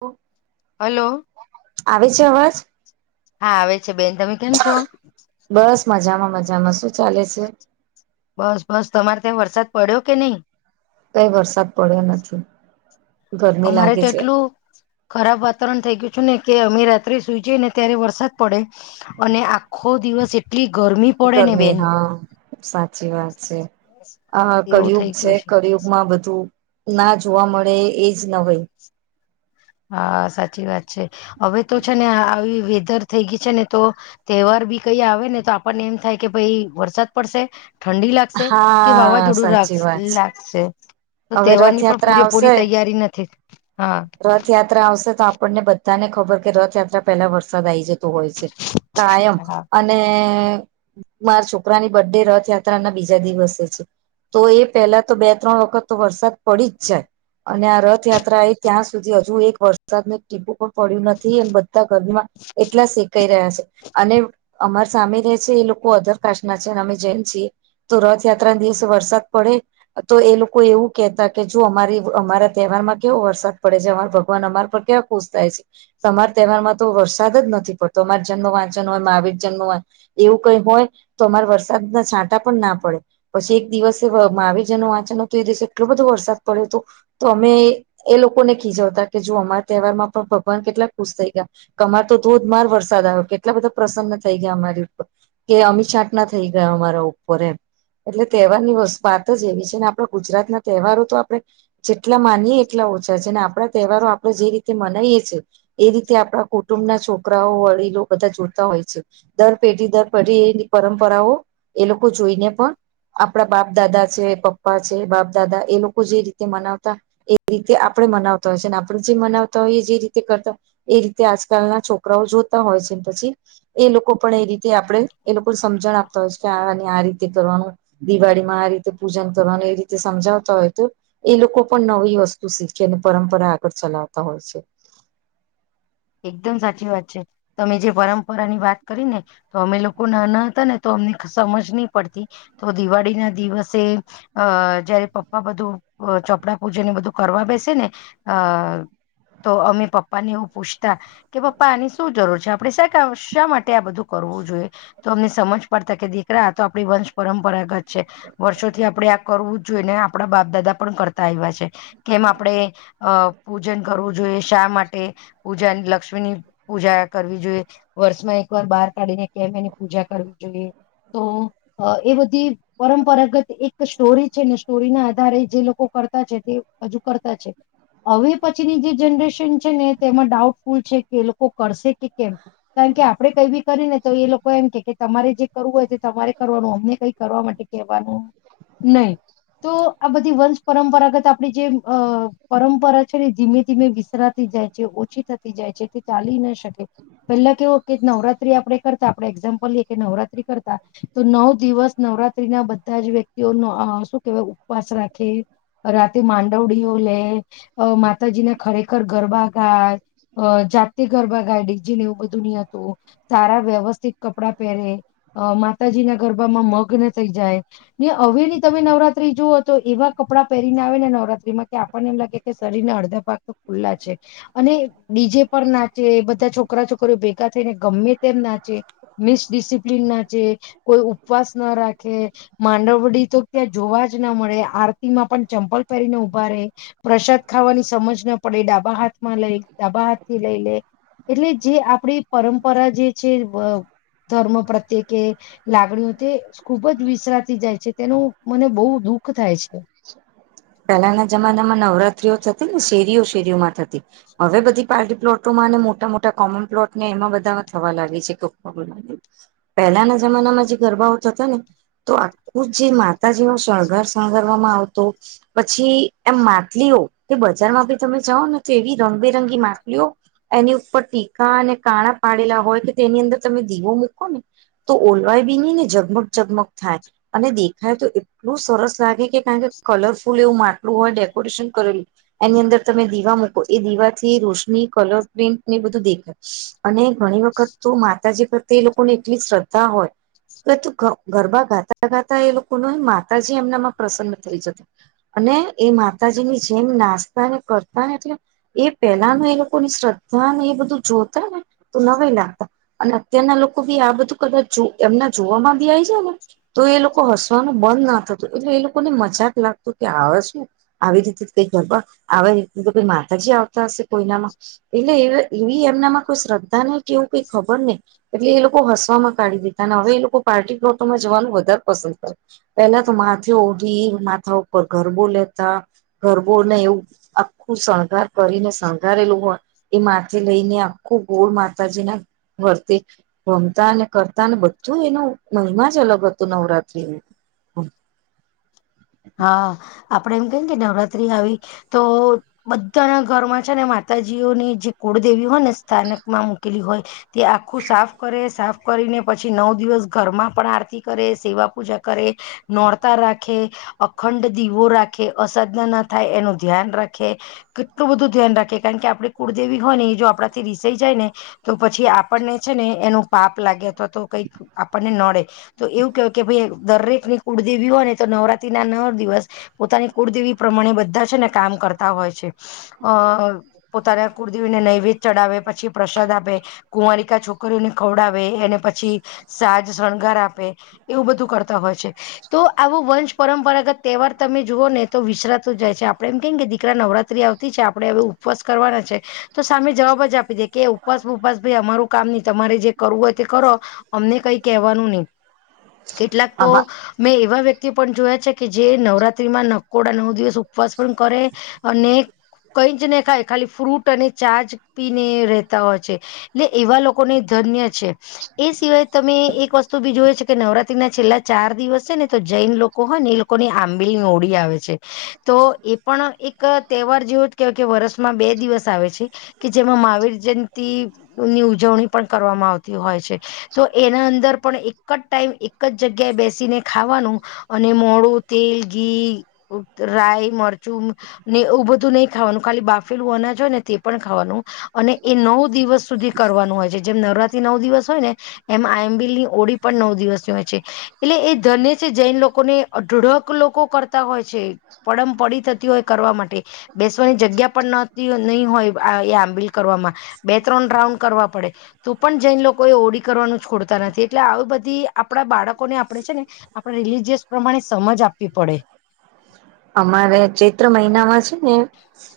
Okay hello આવે છે અવાજ હા આવે છે બેન તમે કેમ છો બસ મજામાં મજામાં શું ચાલે છે બસ બસ તમારે ત્યાં વરસાદ પડ્યો કે નહી કઈ વરસાદ પડ્યો નથી ગરમી અમારે લાગે તો છે. એટલું ખરાબ વાતાવરણ થઇ ગયું ને કે અમે રાત્રે સુઈ જઈને ત્યારે વરસાદ પડે અને આખો દિવસ એટલી ગરમી પડે ને ગરમી બેન હા સાચી વાત છે આ એવું કળિયુગ થઈ છે ગયું કળિયુગ માં બધું ના જોવા મળે એજ ન હોય હા સાચી વાત છે હવે તો છે ને આવી ધર થઈ ગઈ છે ને તો તહેવાર બી કઈ આવેને તો આપણને એમ થાય કે ભાઈ વરસાદ પડશે ઠંડી લાગશે કે હા વાવાઝોડું રા સાચી વાત છે. લાગશે તો હવે તહેવારની પણ રથયાત્રા આવશે પૂરેપૂરી તૈયારી નથી હા રથયાત્રા આવશે તો આપણને બધાને ખબર કે રથયાત્રા પેલા વરસાદ આવી જશે હોય છે કાયમ હા અને મારા છોકરાની બર્થડે રથયાત્રા ના બીજા દિવસે છે તો એ પહેલા તો બે ત્રણ વખત તો વરસાદ પડી જ જાય અને આ રથયાત્રા એ ત્યાં સુધી હજુ એક વરસાદનું ટીપુ પણ પડ્યું નથી અને બધા ગરમીમાં એટલા કઈ રહ્યા છે અને અમાર સામે રહે છે એ લોકો અધર કાસ્ટ ના છે અમે જૈન છીએ તો રથયાત્રા ના દિવસે વરસાદ પડે તો એ લોકો એવું કેહેતા કે જો અમારી અમારા તહેવાર માં કેવું વરસાદ પડે છે અમાર ભગવાન અમાર પર કેવા ખુશ થાય છે તમારા તહેવારમાં તો વરસાદ જ નથી પડતો અમારા જન્મ [unintelligible] મહાવીર જન્મ હોય એવું કઈ હોય તો અમારે વરસાદ ના છાંટા પણ ના પડે પછી એક દિવસે [unintelligible] હતો એ દિવસે એટલો બધો વરસાદ પડ્યો હતો તો અમે એ લોકો લોકોને ખીજવતા કે જો અમારા તહેવારમાં પણ ભગવાન કેટલાક ખુશ થઈ ગયા અમાર તો ધોધમાર વરસાદ આવ્યો કેટલા બધા પ્રસન્ન થઈ ગયા અમારી ઉપર કે અમી ચાંટ ના થઈ ગયા અમારા ઉપર એમ એટલે તહેવાર ની [unintelligible] એવી છેને આપ ગુજરાતના તહેવારો તો આપણે જેટલા માનીએ એટલા હોય છેને આપણા તહેવારો આપડે જે રીતે મનાઈએ છે એ રીતે આપણા કુટુંબ ના છોકરાઓ વડીલો બધા જોતા હોય છે દ પેટી દર પઢી એની પરંપરાઓ એ લોકો જોઈને પણ આપણા બાપ દાદા છે, પપ્પા છે બાપ દાદા એ લોકો જે રીતે મનાવતા એ તે આપણે મનાવતા હોય છે ને આપણે જે મનાવતા હોય એ જે રીતે કરતા હોય એ રીતે આજકાલના છોકરાઓ જોતા હોય હોય છે પછી એ લોકો પણ એ રીતે આપણે એ લોકોને સમજણ આપતા હોય છે કે આ આ રીતે કરવાનું દિવાળી માં આ રીતે પૂજન કરવાનું એ રીતે સમજાવતા હોય તો એ લોકો પણ નવી વસ્તુ તુ શીખે અને પરંપરા આગળ ચલાવતા હોય છે એકદમ સાચી વાત છે તમે જે પરંપરા ની વાત કરી ને તો અમે લોકો નાના હતા ને તો અમને સમજ નહી પડતી તો દિવાળી ના દિવસે અ જયારે પપ્પા બધું ચોપડા પૂજન એ બધું કરવા બેસે ને અ તો અમે પપ્પા ને એવું પૂછ તા કે પપ્પા આની શું જરૂર છે આપડે શા ક શા માટે આ બધું કરવું જોઈએ તો અમને સમજ પડતા કે દીકરા આ તો આપણી વંશ પરંપરાગત છે વર્ષોથી આપડે આ કરવું જોઈને આપડા બાપ દાદા પણ કરતા આવ્યા છે કેમ આપડણે પૂજન કરવું જોઈએ શા માટે પૂજા લક્ષ્મી ની પૂજા કરવી જોઈએ વર્ષમાં એક વાર બહાર કાઢીને કેમ એની પૂજા કરવી જોઈએ હ તો એ બધી પરંપરાગત એક સ્ટોરી છે ને સ્ટોરી ના આધારે જે લોકો કરતા છે તે હજુ કરતા છે હવે પછીની જે જનરેશન છે ને તેમાં ડાઉટફુલ છે કે એ લોકો કરશે કે કેમ કારણ કે આપડણે કઈ બી કરી ને તો એ લોકો એમ કે તમારે જે કરવું હોય તે તમારે કરવાનું અમને કઈ કરવા માટે કેવાનું નહી તો આ બધી વંશ પરંપરાગત આપણી જે અ પરંપરા છે ને ધીમે ધીમે વિસરાતી જાય જે ઓછી થતી જાય છે તે ચાલી ના શકે પેલા કેવો કે નવરાત્રી આપડે કરતા આપડે એક્ઝામપ કે નવરાત્રી કરતા તો નવ દિવસ નવરાત્રી ના બધા જ વ્યક્તિઓ શું કેવાય ઉપવાસ રાખે રાતે માંડવડીઓ લે માતાજીને ખરેખર ગરબા જાતિ ગરબા ગાય ડેજીને એવું બધું નની હતું સારા વ્યવસ્થિત કપડા પહેરે માતાજી ના ગરબામાં મગ્ન થઈ જાય ને હવે તમે નવરાત્રી જુઓ તો એવા કપડાં પહેરીને આવે ને નવરાત્રીમાં કે આપણને એમ લાગે કે શર ના અડધા ભાગ તો ખુલ્લા છે અને બડીજે પણ નાચે બધા છોકરા છોકરા ભેગા થઈને ગમે તેમ ના છે મિસડિસિપ્લન નાચ કોઈ ઉપવાસ ના રાખે માંડવડી તો ત્યાં જોવા જ ના મળે આરતી માં પણ ચંપલ પહેરીને ઉભા પ્રસાદ ખાવાની સમજ ના પડે ડાબા હાથ લઈ ડાબા હાથ થી લઈ લે એટલે જે આપડી પરંપરા જે છે ધર્મ પ્રત્યેકે લાગણી હોતી ખુબ જ વિસરાતી જાય છે તેનું મને બહુ દુઃખ થાય છે. પહેલાના જમાનામાં નવરાત્રીઓ થતી ને શેરીઓ શેરીઓમાં થતી હવે બધી પાર્ટી પ્લોટોમાં અને મોટા મોટા કોમન પ્લોટ ને એમાં બધામાં થવા લાગે છે પહેલાના જમાનામાં જે ગરબાઓ થતા ને તો આખું જે માતા જેવા સહગાર આવ પછી એમ માટલીઓ કે બજારમાં ભી તમે જાઓ ને તો એવી રંગબેર િરંગી માપલીઓ એની ઉપર ટીકા અને કાણા પાડેલા હોય કે તેની અંદર તમે દીવો મૂકો ને તો ઓલવાય બીની ને ઝગમગ ઝગમગ થાય અને દેખાય તો એટલું સરસ લાગે કેણ કે કલરફુલ એવું માટલું હોય ડેકોરેશન કરેલું એની અંદર તમે દીવા મકો એ દીવા થી રોશની કલર પ્રિન્ટ ને બધું દેખાય અને ઘણી વખત તો માતાજી પ્રત્યે લોકો એટલી શ્રદ્ધા હોય પર ગરબા ગાતા ગાતા એ લોકો ન માતાજી એમનામાં પ્રસન્ન થઈ જત અને એ માતાજીની જેમ નાસ્તા ને કરતા ને એટલે એ પેલા ન એ લોકો ની શ્રદ્ધા ને એ બધું જોતા ને તો નવાઇ લાગતા અને અત્યારના લોકો બી આ બધું કદાચ એમના જોમાં બી આવીઈ જ ને તો એ લોકો હસવાનું બંધ ના થતું એટલે એ લોકો ને મજાક લાગતુ કે આ વળી શું આવી રીતે કઈબી માતાજી આવતા હશે કોઈનામાં એટલે એવી એમનામાં કોઈ શ્રદ્ધા ને કેવું કઈ ખબર નહ એટલે એ લોકો હસવામાં કાઢી દીધા ને હવે એ લોકો પાર્ટી પ્લોટમાં જવાનું પસંદ કરે પેલા તો માથે ઓ માથા ઉપર ગરબો લેતા ગરબોને એવું આખું શણગાર કરીને શણંગારેલું હોય એ માથે લઈને આખું ગોળ માતાજીના વર્તી રમતા અને કરતા અને બધું એનો મહિમા જ અલગ હત તો નવરાત્રી હા આપડે એમ કે નવરાત્રી આવી તો બધાના ઘરમાં છે ને મા માતાજીઓની જે કુળદેવી હોય ને સ્થાનક માં મુૂકેલી હોય તે આખું સાફ કરે સાફ કરી ને પછી નવ દિવસ ઘરમાં પણ આરતી કરે સેવા પૂજા કરે નોરતા રાખે અખંડ દીવો રાખે અસાધના ના થાય એનું ધ્યાન રાખે કેટલું બધું ધ્યાન રાખે કારણ કે આપે કુળદેવી હોય ને એ જો આપડાથી રીસાઈ જાય ને તો પછી આપણને છે ને એનું પાપ લાગે અથવા તો કઈક આપણને નડે તો એવું કેવય કે ભાઈ દરેક ની કુળદેવી હોય ને તો નવરાત્રી ના નવ દિવસ પોતાની કુળદેવી પ્રમાણે બધા ને કામ કરતા હોય છે અ પોતાના કૂળદેવીને નૈવેદ ચડાવે પછી પ્રસાદ આપે કુંવારિકા છોકરીઓને ખવડાવે એને પછી સાજ શણગાર આપે એવું બધું કરતા હોય છે તો આવો વંશ પરંપરાગત તહેવાર તમે જુઓ ને તો વિશરાતો જાય છે આપણે એમ કેમ કે દીકરા નવરાત્રી આવતી છે આપણે હવે ઉપવાસ કરવાના છે તો સામે જવાબ જ આપી દે કે ઉપવાસ બુપવાસ ભાઈ અમારું કામ નહી તમારે જે કરવું હોય તે કરો અમને કઈ કેવાનું નહી કેટલાક તો મેં એવા વ્યક્તિ પણ જોયા છે કે જે નવરાત્રીમાં નકોડા નવ દિવસ ઉપવાસ પણ કરે અને કઈ જ નહી ખાય ખાલી ફ્રૂટ અને ચા જ પીને રહેતા હોય છે એટલે એવા લોકોને ધન્ય છે એ સિવાય તમે એક વસ્તુ બી જોય છે કે નવરાત્રી ના છેલ્લા ચાર દિવસ છે ને તો જૈન લોકો હ નીલ લોકો ની આંબીલની ઓળી આવે છે તો એ પણ એક તહેવાર જેવો જ કેવાય કે વરષમાં બે દિવસ આવે છે કે જેમાં મહાવીર જયંતિ ની ઉજવણી પણ કરવામાં આવતી હોય છે તો એના અંદર પણ એક જ ટાઈમ એક જ જગ્યાએ બેસીને ખાવાનું અને મોડું તેલ ઘી રાય મરચ બધું નહી ખાવાનું ખાલી બાફેલું અનાજ હોય ને તે પણ ખાવાનું અને એ નવ દિવ દિવસ સુધી કરવાનું હોય છે જેમ નવરાત નવ દિવસ હોય ને એમ આમબીલની ઓળ પણ નવ દિવસની હોય છે એટલે એ ધન્ય છે જૈન લોકોને અઢળક લોકો કરતા હોય છે પડમ પડી થતી હોય કરવા માટે બેસવાની જગ્યા પણ નતી નહી હોય બે ત્રણ રાઉન્ડ કરવા પડે તો પણ જઈને લોકો એ ઓડી કરવાનું છોડતા નથી એટલે આવી બધું આપણા બાળકોને આપણે છે ને આપ રિલીજીયસ પ્રમાણે સમજ આપ અમારે ચૈત્ર મહિનામાં છે ને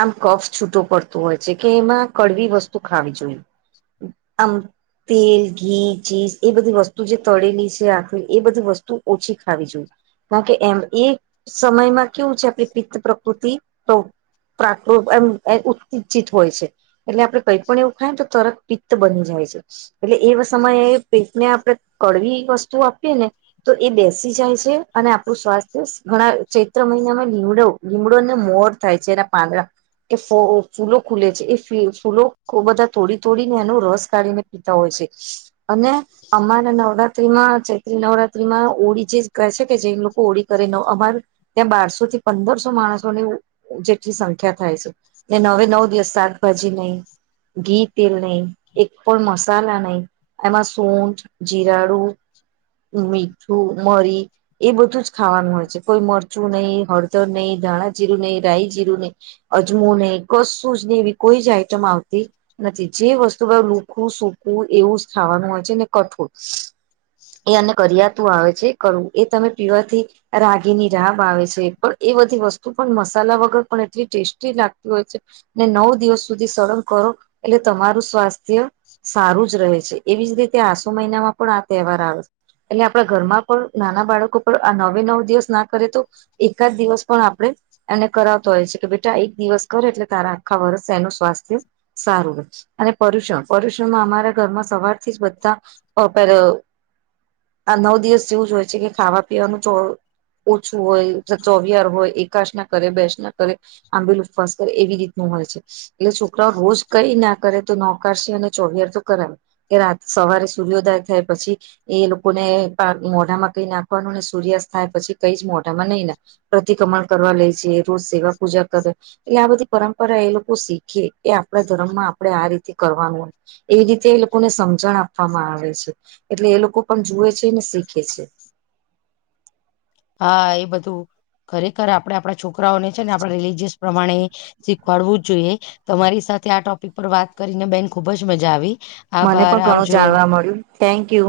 આમ કફ છૂટો પડતો હોય છે કે એમાં કડવી વસ્તુ ખાવી જોઈએ આમ તેલ ઘી ચીજ એ બધી વસ્તુ જે તળેલી છે આખી એ બધી વસ્તુ ઓછી ખાવી જોું કારણ કે એમ એ સમયમાં કેવું છે આપણી પ પ્રકૃતિ તો પ્રામ ઉત્તેજિત હોય છે એટલે આપડે કંઈ પણ એવું ખાય ને તો તરક પિત્ત બની જાય એટલે એ સમયે પેટને આપણે કડવી વસ્તુ આપીએ ને તો એ બેસી જાય છે અને આપણું સ્વાસ્થ્ય. ઘણા ચૈત્ર મહિનામાં લીમડો લીમડોને મોર થાય છે એ પાંદડા કે ફૂલો ખુલે છે એ ફૂલો બધા તોડી તોડીને એનો રસ કાઢીને પીતા હોય છે. [inaudible] અને અમારા નવરાત્રીમાં ચૈત્રી નવરાત્રી માં ઓળી જે કહે છે કે જે લોકો ઓળી કરીને અમારે ત્યાં બારસો થી પંદરસો માણસોને. જેટલી સંખ્યા થાય છે હવે નવ દિવસ શાકભાજી નહી. ઘી તેલ નહીિ એક પણ મસાલા નહી એમાં સૂટ જીરાડું મીઠું મરી એ બધું જ. ખાવાનું હોય છે કોઈ મરચું નહીિ હળદર નહીિ ધાણાજીીરું નહીિ રઈજીીરું નહીિ અજમું નહિ. કશું જ ને એવી કોઈ જ આઈટમ આવતી નથી જે વસ્તુ બ લુખું સૂકું એવું ખાવાનું હોય છે ને કઠોળ એ અને કરિયાતું આવે છે કરું એ તમે પીવાથી રાગીની રાબ આવે છે પણ એ બધી વસ્તુ પણ મસાલા વગર પણ એટલી ટેસ્ટી લાગતી હોય ને નવ દિવસ સુધી સળંગ કરો એટલે તમારું સ્વાસ્થ્ય સારું જ રહે છે એવી જ રીતે આસુ મહિનામાં પણ આ તહેવાર આવે એટલે આપણા ઘરમાં પણ નાના બાળકો પણ આ ન હવે નવ દિવસ ના કરે તો એકાદ દિવસ પણ આપડે એમને કરાવતો હોય છે કે બેટા એક દિવસ કરે એલે તારા આખા વર્ષ એનું સ્વાસ્થ્ય સારું અને પર્યુષણ પર્યુષણમાં અમારા ઘરમાં સવાર થી બધા આ નવ દિવસ જેવું જ હોય છે કે ખાવા પીવાનું ચો હ ઓછું હોય ચોવિયાર હોય એકાાસ ના કરે બેસ ના કરે આંબેલ ઉપવાસ કરે એવી રીતનું હોય એટલે છોકરાઓ રોજ કઈ ના કરે તો નોકારશે અને ચોરયાર તો કરાવે એ રાત સવાર સૂર્યોદય થાય પછી એ લોકોને મોઢામાં કઈ નાખવાનું સૂર્યાસ્ત થાય પછી કઈ જ મોટામાં નહી પ્રતિકમણ કરવા લે છે સેવા પૂજા કરે એટલે આ બધી પરંપરા એ લોકો શીખે એ આપણા ધર્મ માં આપડે આ રીતે કરવાનું હો એવી રીતે એ લોકોને સમ સમજણ આપવામાં આવે છે એટલે એ લોકો પણ જુએ છે ને શીખે છે [unintelligible] હા એ બધું ખરેખર આપડે આપડા છોકરાઓને છે ને આપડા રિલીજીયસ પ્રમાણે શીખવાડવું જ જોઈએ તમારી સાથે આ ટોપિક પર વાત કરીને બેન ખુબ જ મજા આવી મને આભાર પણ ઘણું આવજો જાણવા મળ્યું થેન્ક યુ